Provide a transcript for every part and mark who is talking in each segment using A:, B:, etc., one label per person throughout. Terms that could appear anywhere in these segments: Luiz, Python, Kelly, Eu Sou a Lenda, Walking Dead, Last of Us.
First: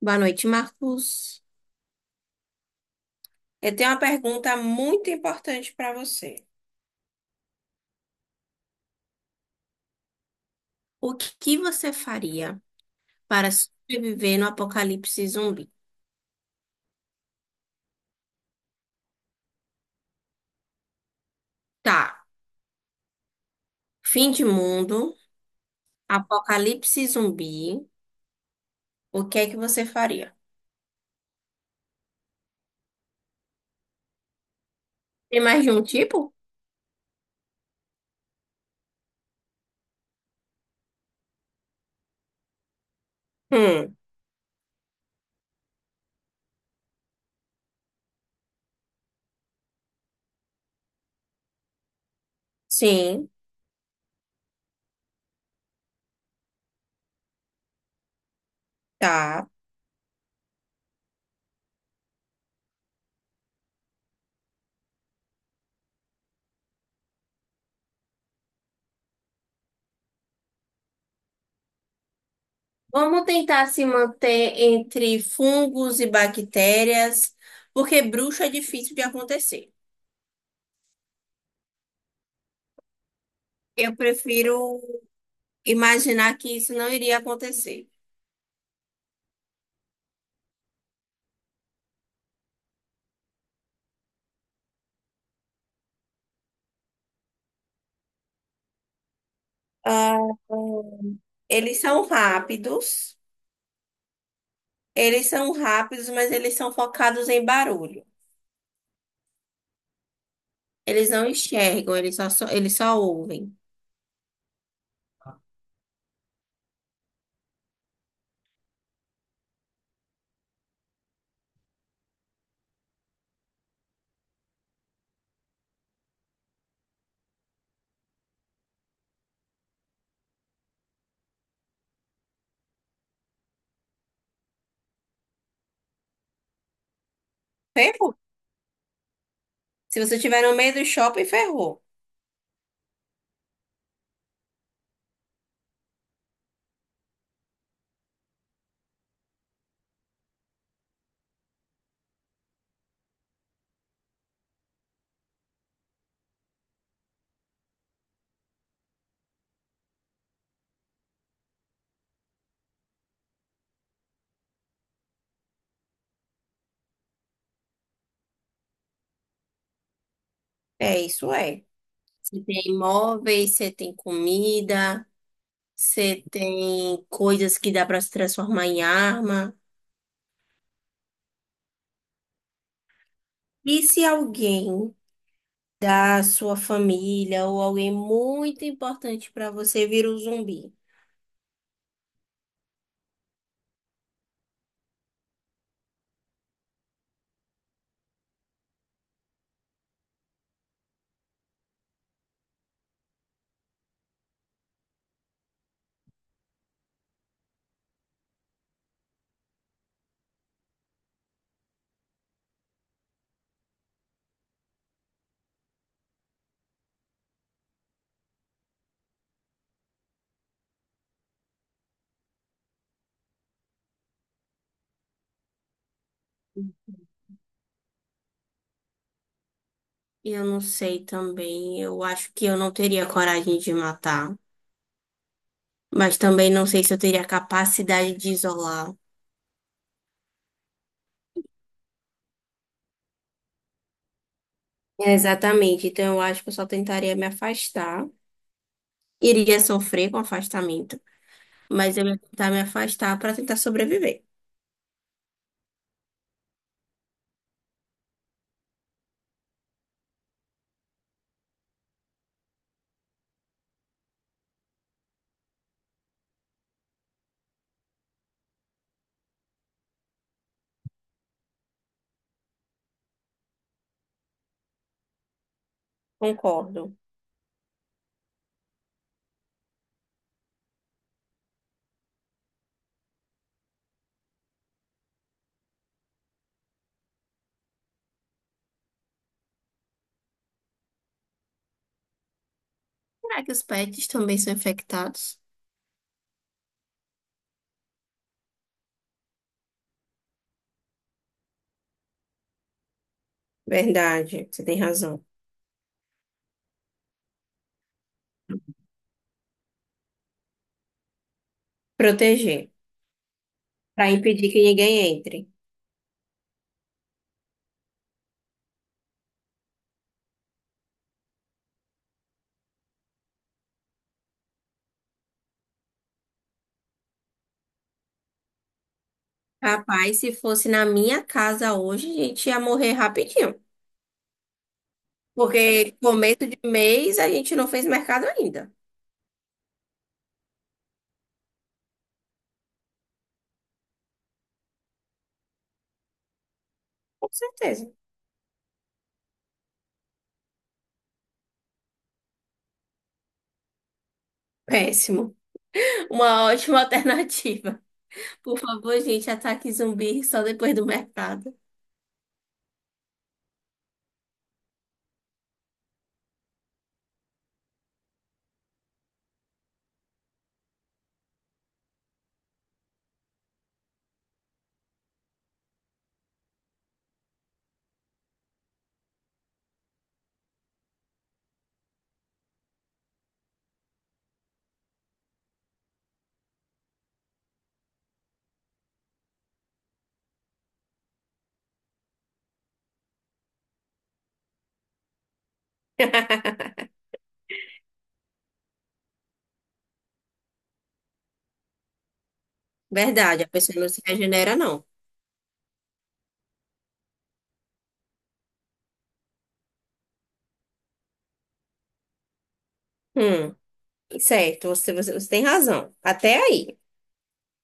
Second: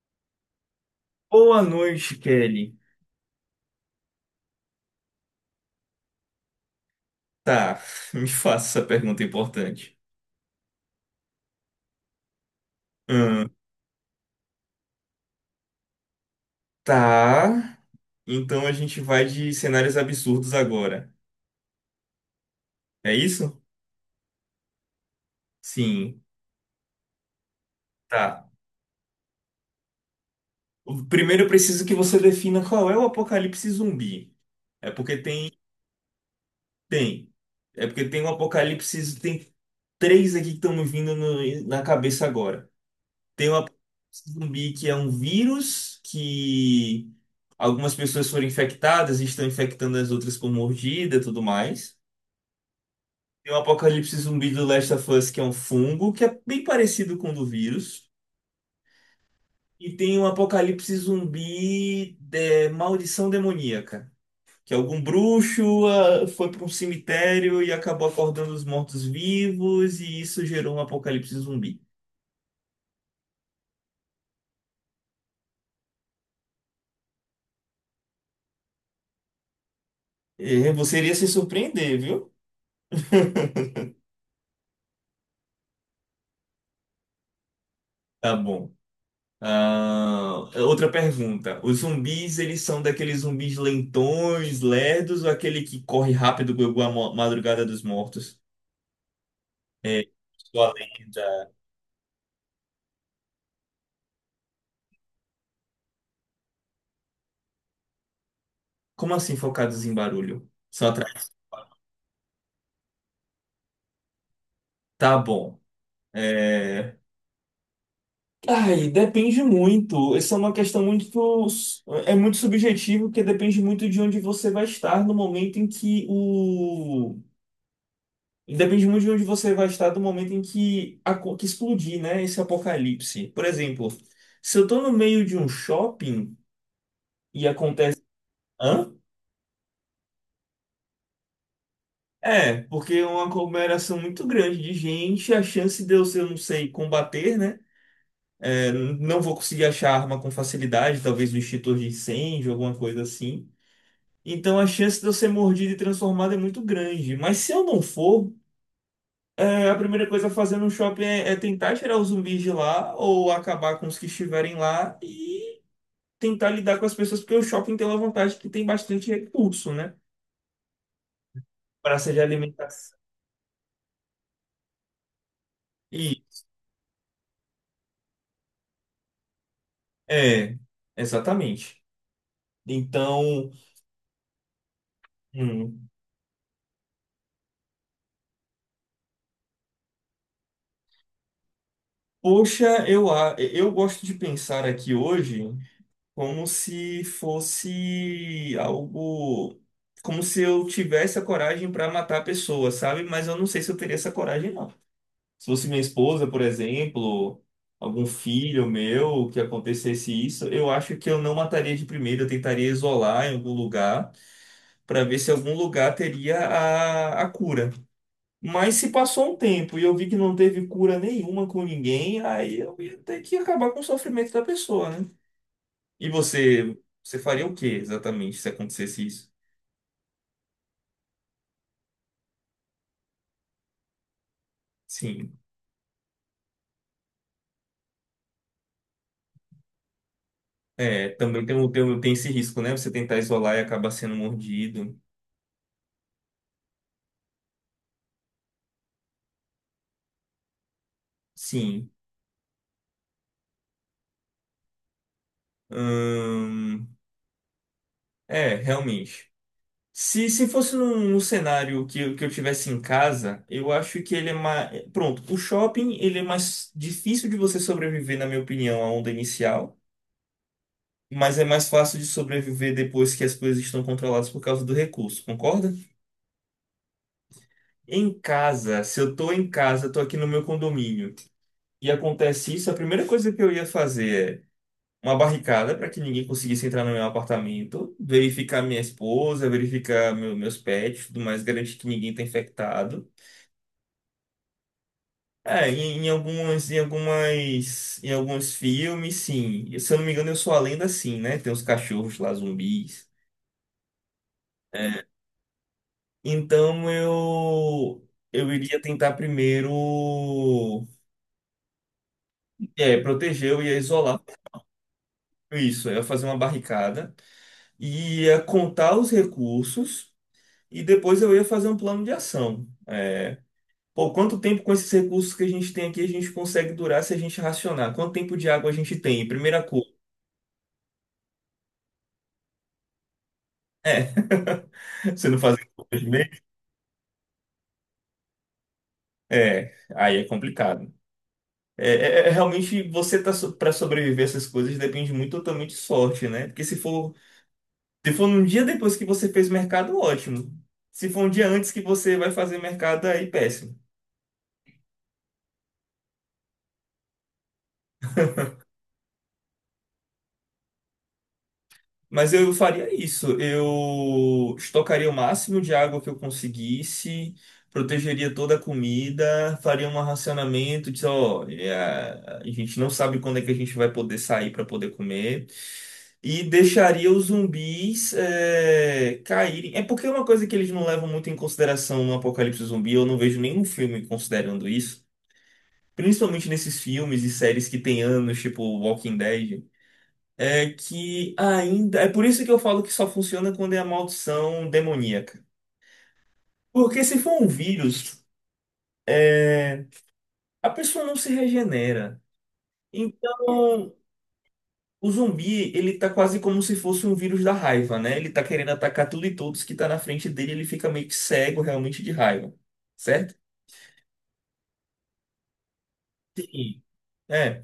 A: Boa noite, Marcos.
B: Boa noite, Kelly.
A: Eu tenho uma pergunta muito importante para você.
B: Tá, me faça essa pergunta importante.
A: O que você faria para
B: Hum,
A: sobreviver no apocalipse zumbi?
B: tá, então a gente vai de cenários absurdos agora.
A: Tá,
B: É isso?
A: fim de mundo,
B: Sim,
A: apocalipse zumbi.
B: tá.
A: O que é que você faria?
B: Primeiro eu preciso que você defina qual é o apocalipse zumbi. É porque
A: Tem
B: tem,
A: mais de um tipo?
B: tem. É porque tem um apocalipse, tem três aqui que estão me vindo na cabeça agora. Tem uma
A: Hum,
B: zumbi que é um vírus que algumas pessoas foram infectadas e estão infectando as outras com mordida e tudo mais.
A: sim,
B: Tem o apocalipse zumbi do Last of Us, que é um fungo, que é bem parecido com o do vírus.
A: tá.
B: E tem o apocalipse zumbi de maldição demoníaca, que algum bruxo foi para um cemitério e acabou acordando os mortos-vivos, e isso gerou um apocalipse zumbi.
A: Vamos tentar se manter entre fungos e bactérias, porque bruxo é difícil de acontecer.
B: Você iria se surpreender, viu?
A: Eu prefiro imaginar que isso não iria acontecer.
B: Tá bom. Ah, é outra pergunta. Os zumbis, eles são daqueles zumbis lentões, lerdos, ou aquele que corre rápido como a madrugada dos mortos? É,
A: Ah,
B: sua lenda.
A: eles são rápidos, eles são rápidos, mas eles são focados em barulho.
B: Como assim focados em barulho? Só
A: Eles não
B: atrás.
A: enxergam, eles só ouvem.
B: Tá bom. É... Ai, depende muito. Essa é uma questão muito. É muito subjetivo, porque depende muito de onde você vai estar no momento em que o Depende muito de onde você vai estar do momento em que, a que explodir, né? Esse apocalipse. Por exemplo, se eu tô no meio de um shopping e acontece.
A: Ferrou.
B: Hã?
A: Se você estiver no meio do shopping, ferrou.
B: É, porque é uma aglomeração muito grande de gente, a chance de eu, se eu não sei, combater, né? É, não vou conseguir achar arma com facilidade, talvez um extintor de incêndio, alguma coisa assim. Então a chance de eu ser mordido e transformado é muito grande. Mas se eu não for, é, a primeira coisa a fazer no shopping é tentar tirar os zumbis de lá ou acabar com os que estiverem lá e tentar lidar com as pessoas, porque o shopping tem uma vantagem que tem bastante recurso, né?
A: É, isso é.
B: Praça de
A: Você tem
B: alimentação.
A: móveis, você tem comida,
B: E
A: você tem coisas que dá para se transformar em arma.
B: é, exatamente. Então,
A: E se alguém
B: hum,
A: da sua família ou alguém muito importante para você vira um zumbi?
B: poxa, eu gosto de pensar aqui hoje como se fosse algo, como se eu tivesse a coragem para matar a pessoa, sabe? Mas eu não sei se eu teria essa coragem, não. Se fosse minha esposa, por exemplo, algum filho meu, que acontecesse isso, eu acho que eu não mataria de primeira, eu tentaria isolar em algum lugar para ver se algum lugar teria a cura. Mas se passou um tempo e eu vi que não teve cura nenhuma com ninguém, aí eu ia ter que acabar com o sofrimento da pessoa, né? E você, você faria o que exatamente se acontecesse isso?
A: Eu não sei também. Eu acho que eu não teria coragem de matar.
B: Sim.
A: Mas também não sei se eu teria capacidade de isolar.
B: É, também tem, tem, tem esse risco, né? Você tentar isolar e acabar sendo mordido.
A: É, exatamente. Então eu acho que eu só tentaria me afastar. Iria sofrer com afastamento.
B: Sim.
A: Mas eu ia tentar me afastar para tentar sobreviver.
B: Ahn, é, realmente. Se fosse num, num cenário que, que eu tivesse em casa, eu acho que ele é mais. Pronto, o shopping ele é mais difícil de você sobreviver, na minha opinião, à onda inicial, mas é mais fácil de sobreviver depois que as coisas estão controladas por causa do recurso, concorda?
A: Concordo.
B: Em casa, se eu tô em casa, tô aqui no meu condomínio, e acontece isso, a primeira coisa que eu ia fazer é uma barricada para que ninguém conseguisse entrar no meu apartamento, verificar minha esposa, verificar meus pets, tudo mais, garantir que ninguém está infectado.
A: Será que os pets também são infectados?
B: É, em alguns filmes, sim. Se eu não me engano, eu sou a lenda, sim, né? Tem uns cachorros lá, zumbis.
A: Verdade, você tem
B: É,
A: razão.
B: então eu iria tentar primeiro
A: Proteger.
B: é, proteger, eu ia
A: Para
B: isolar
A: impedir que ninguém entre.
B: isso, eu ia fazer uma barricada e ia contar os recursos. E depois eu ia fazer um plano de ação. É, pô, quanto tempo com esses recursos que a gente tem aqui a gente consegue durar se a gente racionar? Quanto tempo de água a gente tem? Primeira coisa.
A: Rapaz, se fosse na minha casa hoje, a gente ia morrer rapidinho.
B: É. Você não fazer
A: Porque
B: conta de meio?
A: começo de mês a gente não fez mercado ainda.
B: É, aí é complicado. É, é realmente você tá so, para sobreviver a essas coisas depende muito totalmente de sorte, né? Porque se for,
A: Com certeza.
B: se for num dia depois que você fez mercado, ótimo. Se for um dia antes que você vai fazer mercado, aí péssimo.
A: Péssimo. Uma ótima alternativa. Por favor, gente, ataque zumbi só depois do mercado.
B: Mas eu faria isso. Eu estocaria o máximo de água que eu conseguisse, protegeria toda a comida, faria um racionamento de, olha, a gente não sabe quando é que a gente vai poder sair para poder comer. E deixaria os zumbis é, caírem. É porque é uma coisa que eles não levam muito em consideração no Apocalipse Zumbi. Eu não vejo nenhum filme considerando isso. Principalmente nesses filmes e séries que tem anos, tipo Walking Dead. É que ainda. É por isso que eu falo que só funciona quando é a maldição demoníaca. Porque se for um vírus, é, a pessoa não se regenera.
A: Verdade, a pessoa não
B: Então,
A: se regenera, não.
B: o zumbi, ele tá quase como se fosse um vírus da raiva, né? Ele tá querendo atacar tudo e todos que tá na frente dele, ele fica meio que cego realmente de raiva. Certo?
A: Hum, certo, você tem razão. Até aí.
B: Sim. É.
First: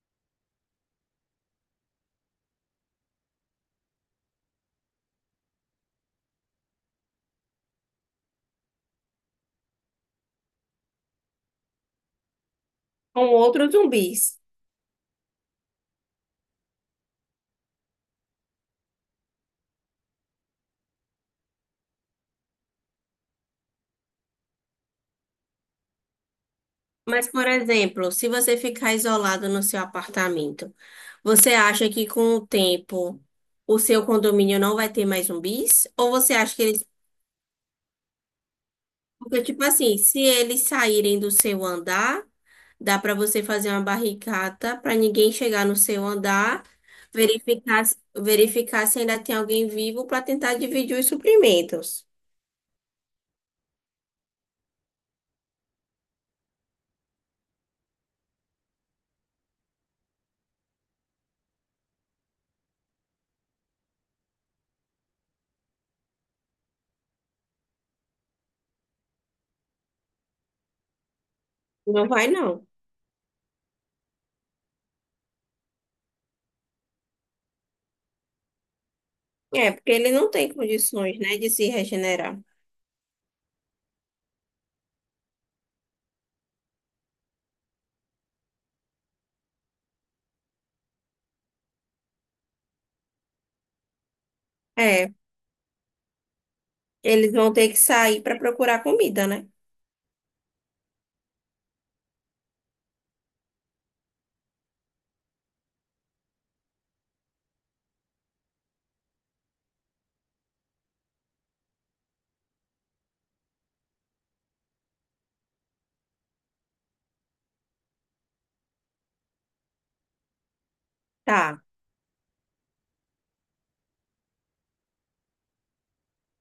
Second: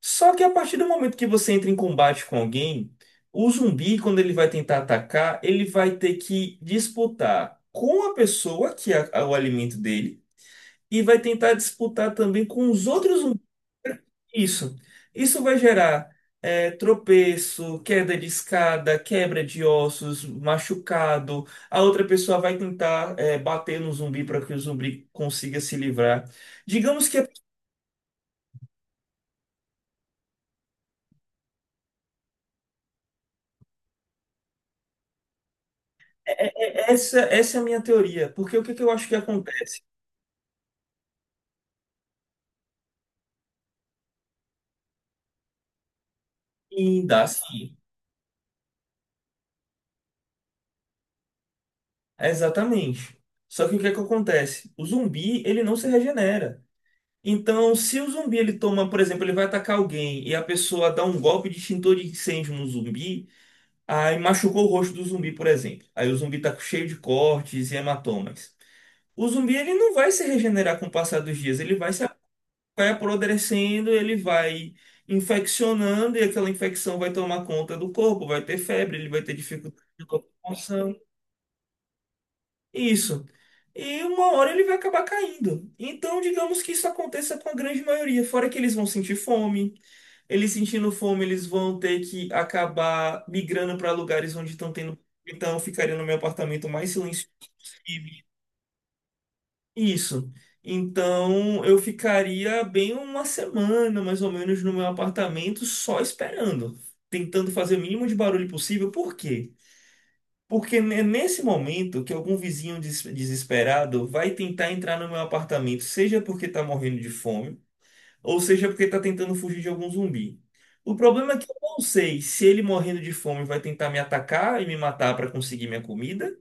B: Só que a partir do momento que você entra em combate com alguém, o zumbi, quando ele vai tentar atacar, ele vai ter que disputar com a pessoa que é o alimento dele e vai tentar disputar também com os outros
A: Com
B: zumbis.
A: outros zumbis.
B: Isso. Isso vai gerar é, tropeço, queda de escada, quebra de ossos, machucado. A outra pessoa vai tentar é, bater no zumbi para que o zumbi consiga se livrar. Digamos que
A: Mas,
B: é-
A: por exemplo, se você ficar isolado no seu apartamento, você acha que com o tempo o seu condomínio não vai ter mais zumbis? Ou você
B: é-
A: acha que eles...
B: é- é essa, essa é a minha teoria, porque o que que eu acho que
A: Porque, tipo
B: acontece?
A: assim, se eles saírem do seu andar, dá para você fazer uma barricada para ninguém chegar no seu andar,
B: Sim, dá sim.
A: verificar, verificar se ainda tem alguém vivo para tentar dividir os suprimentos.
B: Exatamente. Só que o que é que acontece? O zumbi, ele não se regenera. Então, se o zumbi ele toma, por exemplo, ele vai atacar alguém e a pessoa dá um golpe de extintor de incêndio no zumbi, aí machucou o rosto do zumbi, por exemplo. Aí o zumbi tá cheio de cortes e hematomas. O zumbi ele não vai se regenerar com o passar dos dias, ele vai se
A: Não vai, não.
B: vai apodrecendo, ele vai infeccionando e aquela infecção vai tomar conta do corpo, vai ter febre, ele vai ter
A: É,
B: dificuldade
A: porque
B: de
A: ele não tem
B: locomoção.
A: condições, né, de se regenerar.
B: Isso. E uma hora ele vai acabar caindo. Então, digamos que isso aconteça com a grande maioria. Fora que eles vão sentir fome, eles sentindo fome, eles vão ter que acabar migrando para lugares onde estão tendo.
A: É,
B: Então, eu ficaria no meu apartamento mais silencioso
A: eles vão ter que sair
B: possível.
A: para procurar comida, né?
B: Isso. Então, eu ficaria bem uma semana, mais ou menos, no meu apartamento, só esperando, tentando fazer o mínimo de barulho possível. Por quê? Porque é nesse momento que algum vizinho desesperado vai tentar entrar no meu apartamento, seja porque está morrendo de fome, ou seja porque está tentando fugir de algum zumbi. O problema é que eu
A: Tá.
B: não sei se ele morrendo de fome vai tentar me atacar e me matar para conseguir minha comida,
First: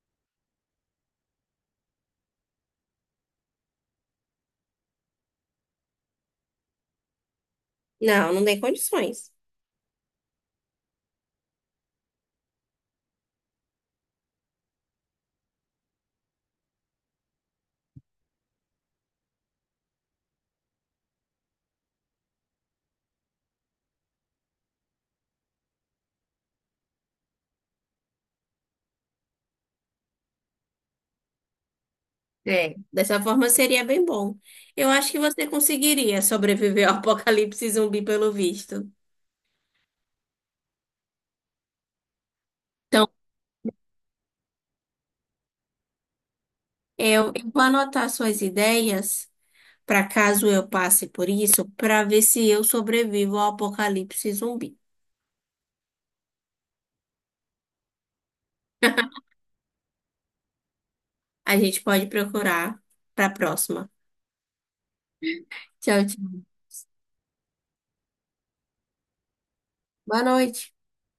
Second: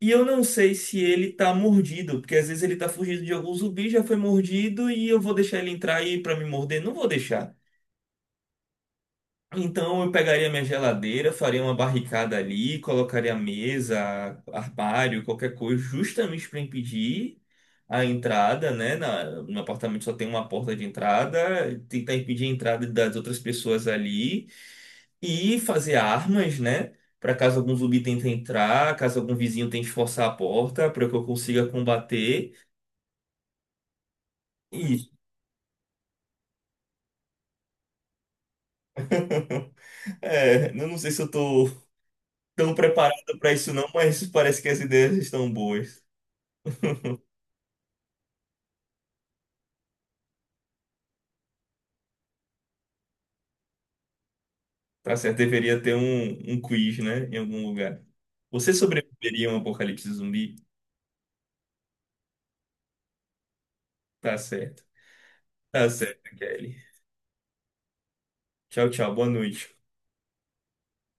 B: e eu não sei se ele está mordido, porque às vezes ele está fugindo de algum zumbi, já foi mordido e eu vou deixar ele entrar aí para me morder? Não vou deixar.
A: Não, não tem condições.
B: Então eu pegaria minha geladeira, faria uma barricada ali, colocaria mesa, armário, qualquer coisa, justamente para impedir a entrada, né? No apartamento só tem uma porta de entrada, tentar impedir a entrada das outras pessoas ali e fazer armas, né? Para caso algum zumbi tente entrar, caso algum vizinho tente forçar a porta, para que eu consiga combater.
A: É, dessa forma seria bem bom. Eu
B: E
A: acho que você conseguiria sobreviver ao apocalipse zumbi, pelo visto.
B: é, eu não sei se eu tô tão
A: Então,
B: preparado para isso não, mas parece que as ideias estão boas.
A: eu vou anotar suas ideias para caso eu passe por isso, para ver se eu sobrevivo ao apocalipse zumbi.
B: Tá certo, deveria ter um quiz, né? Em algum lugar. Você sobreviveria a um apocalipse zumbi?
A: A gente pode procurar para a próxima.
B: Tá certo. Tá
A: Tchau,
B: certo,
A: tchau.
B: Kelly. Tchau, tchau. Boa noite.
A: Boa noite.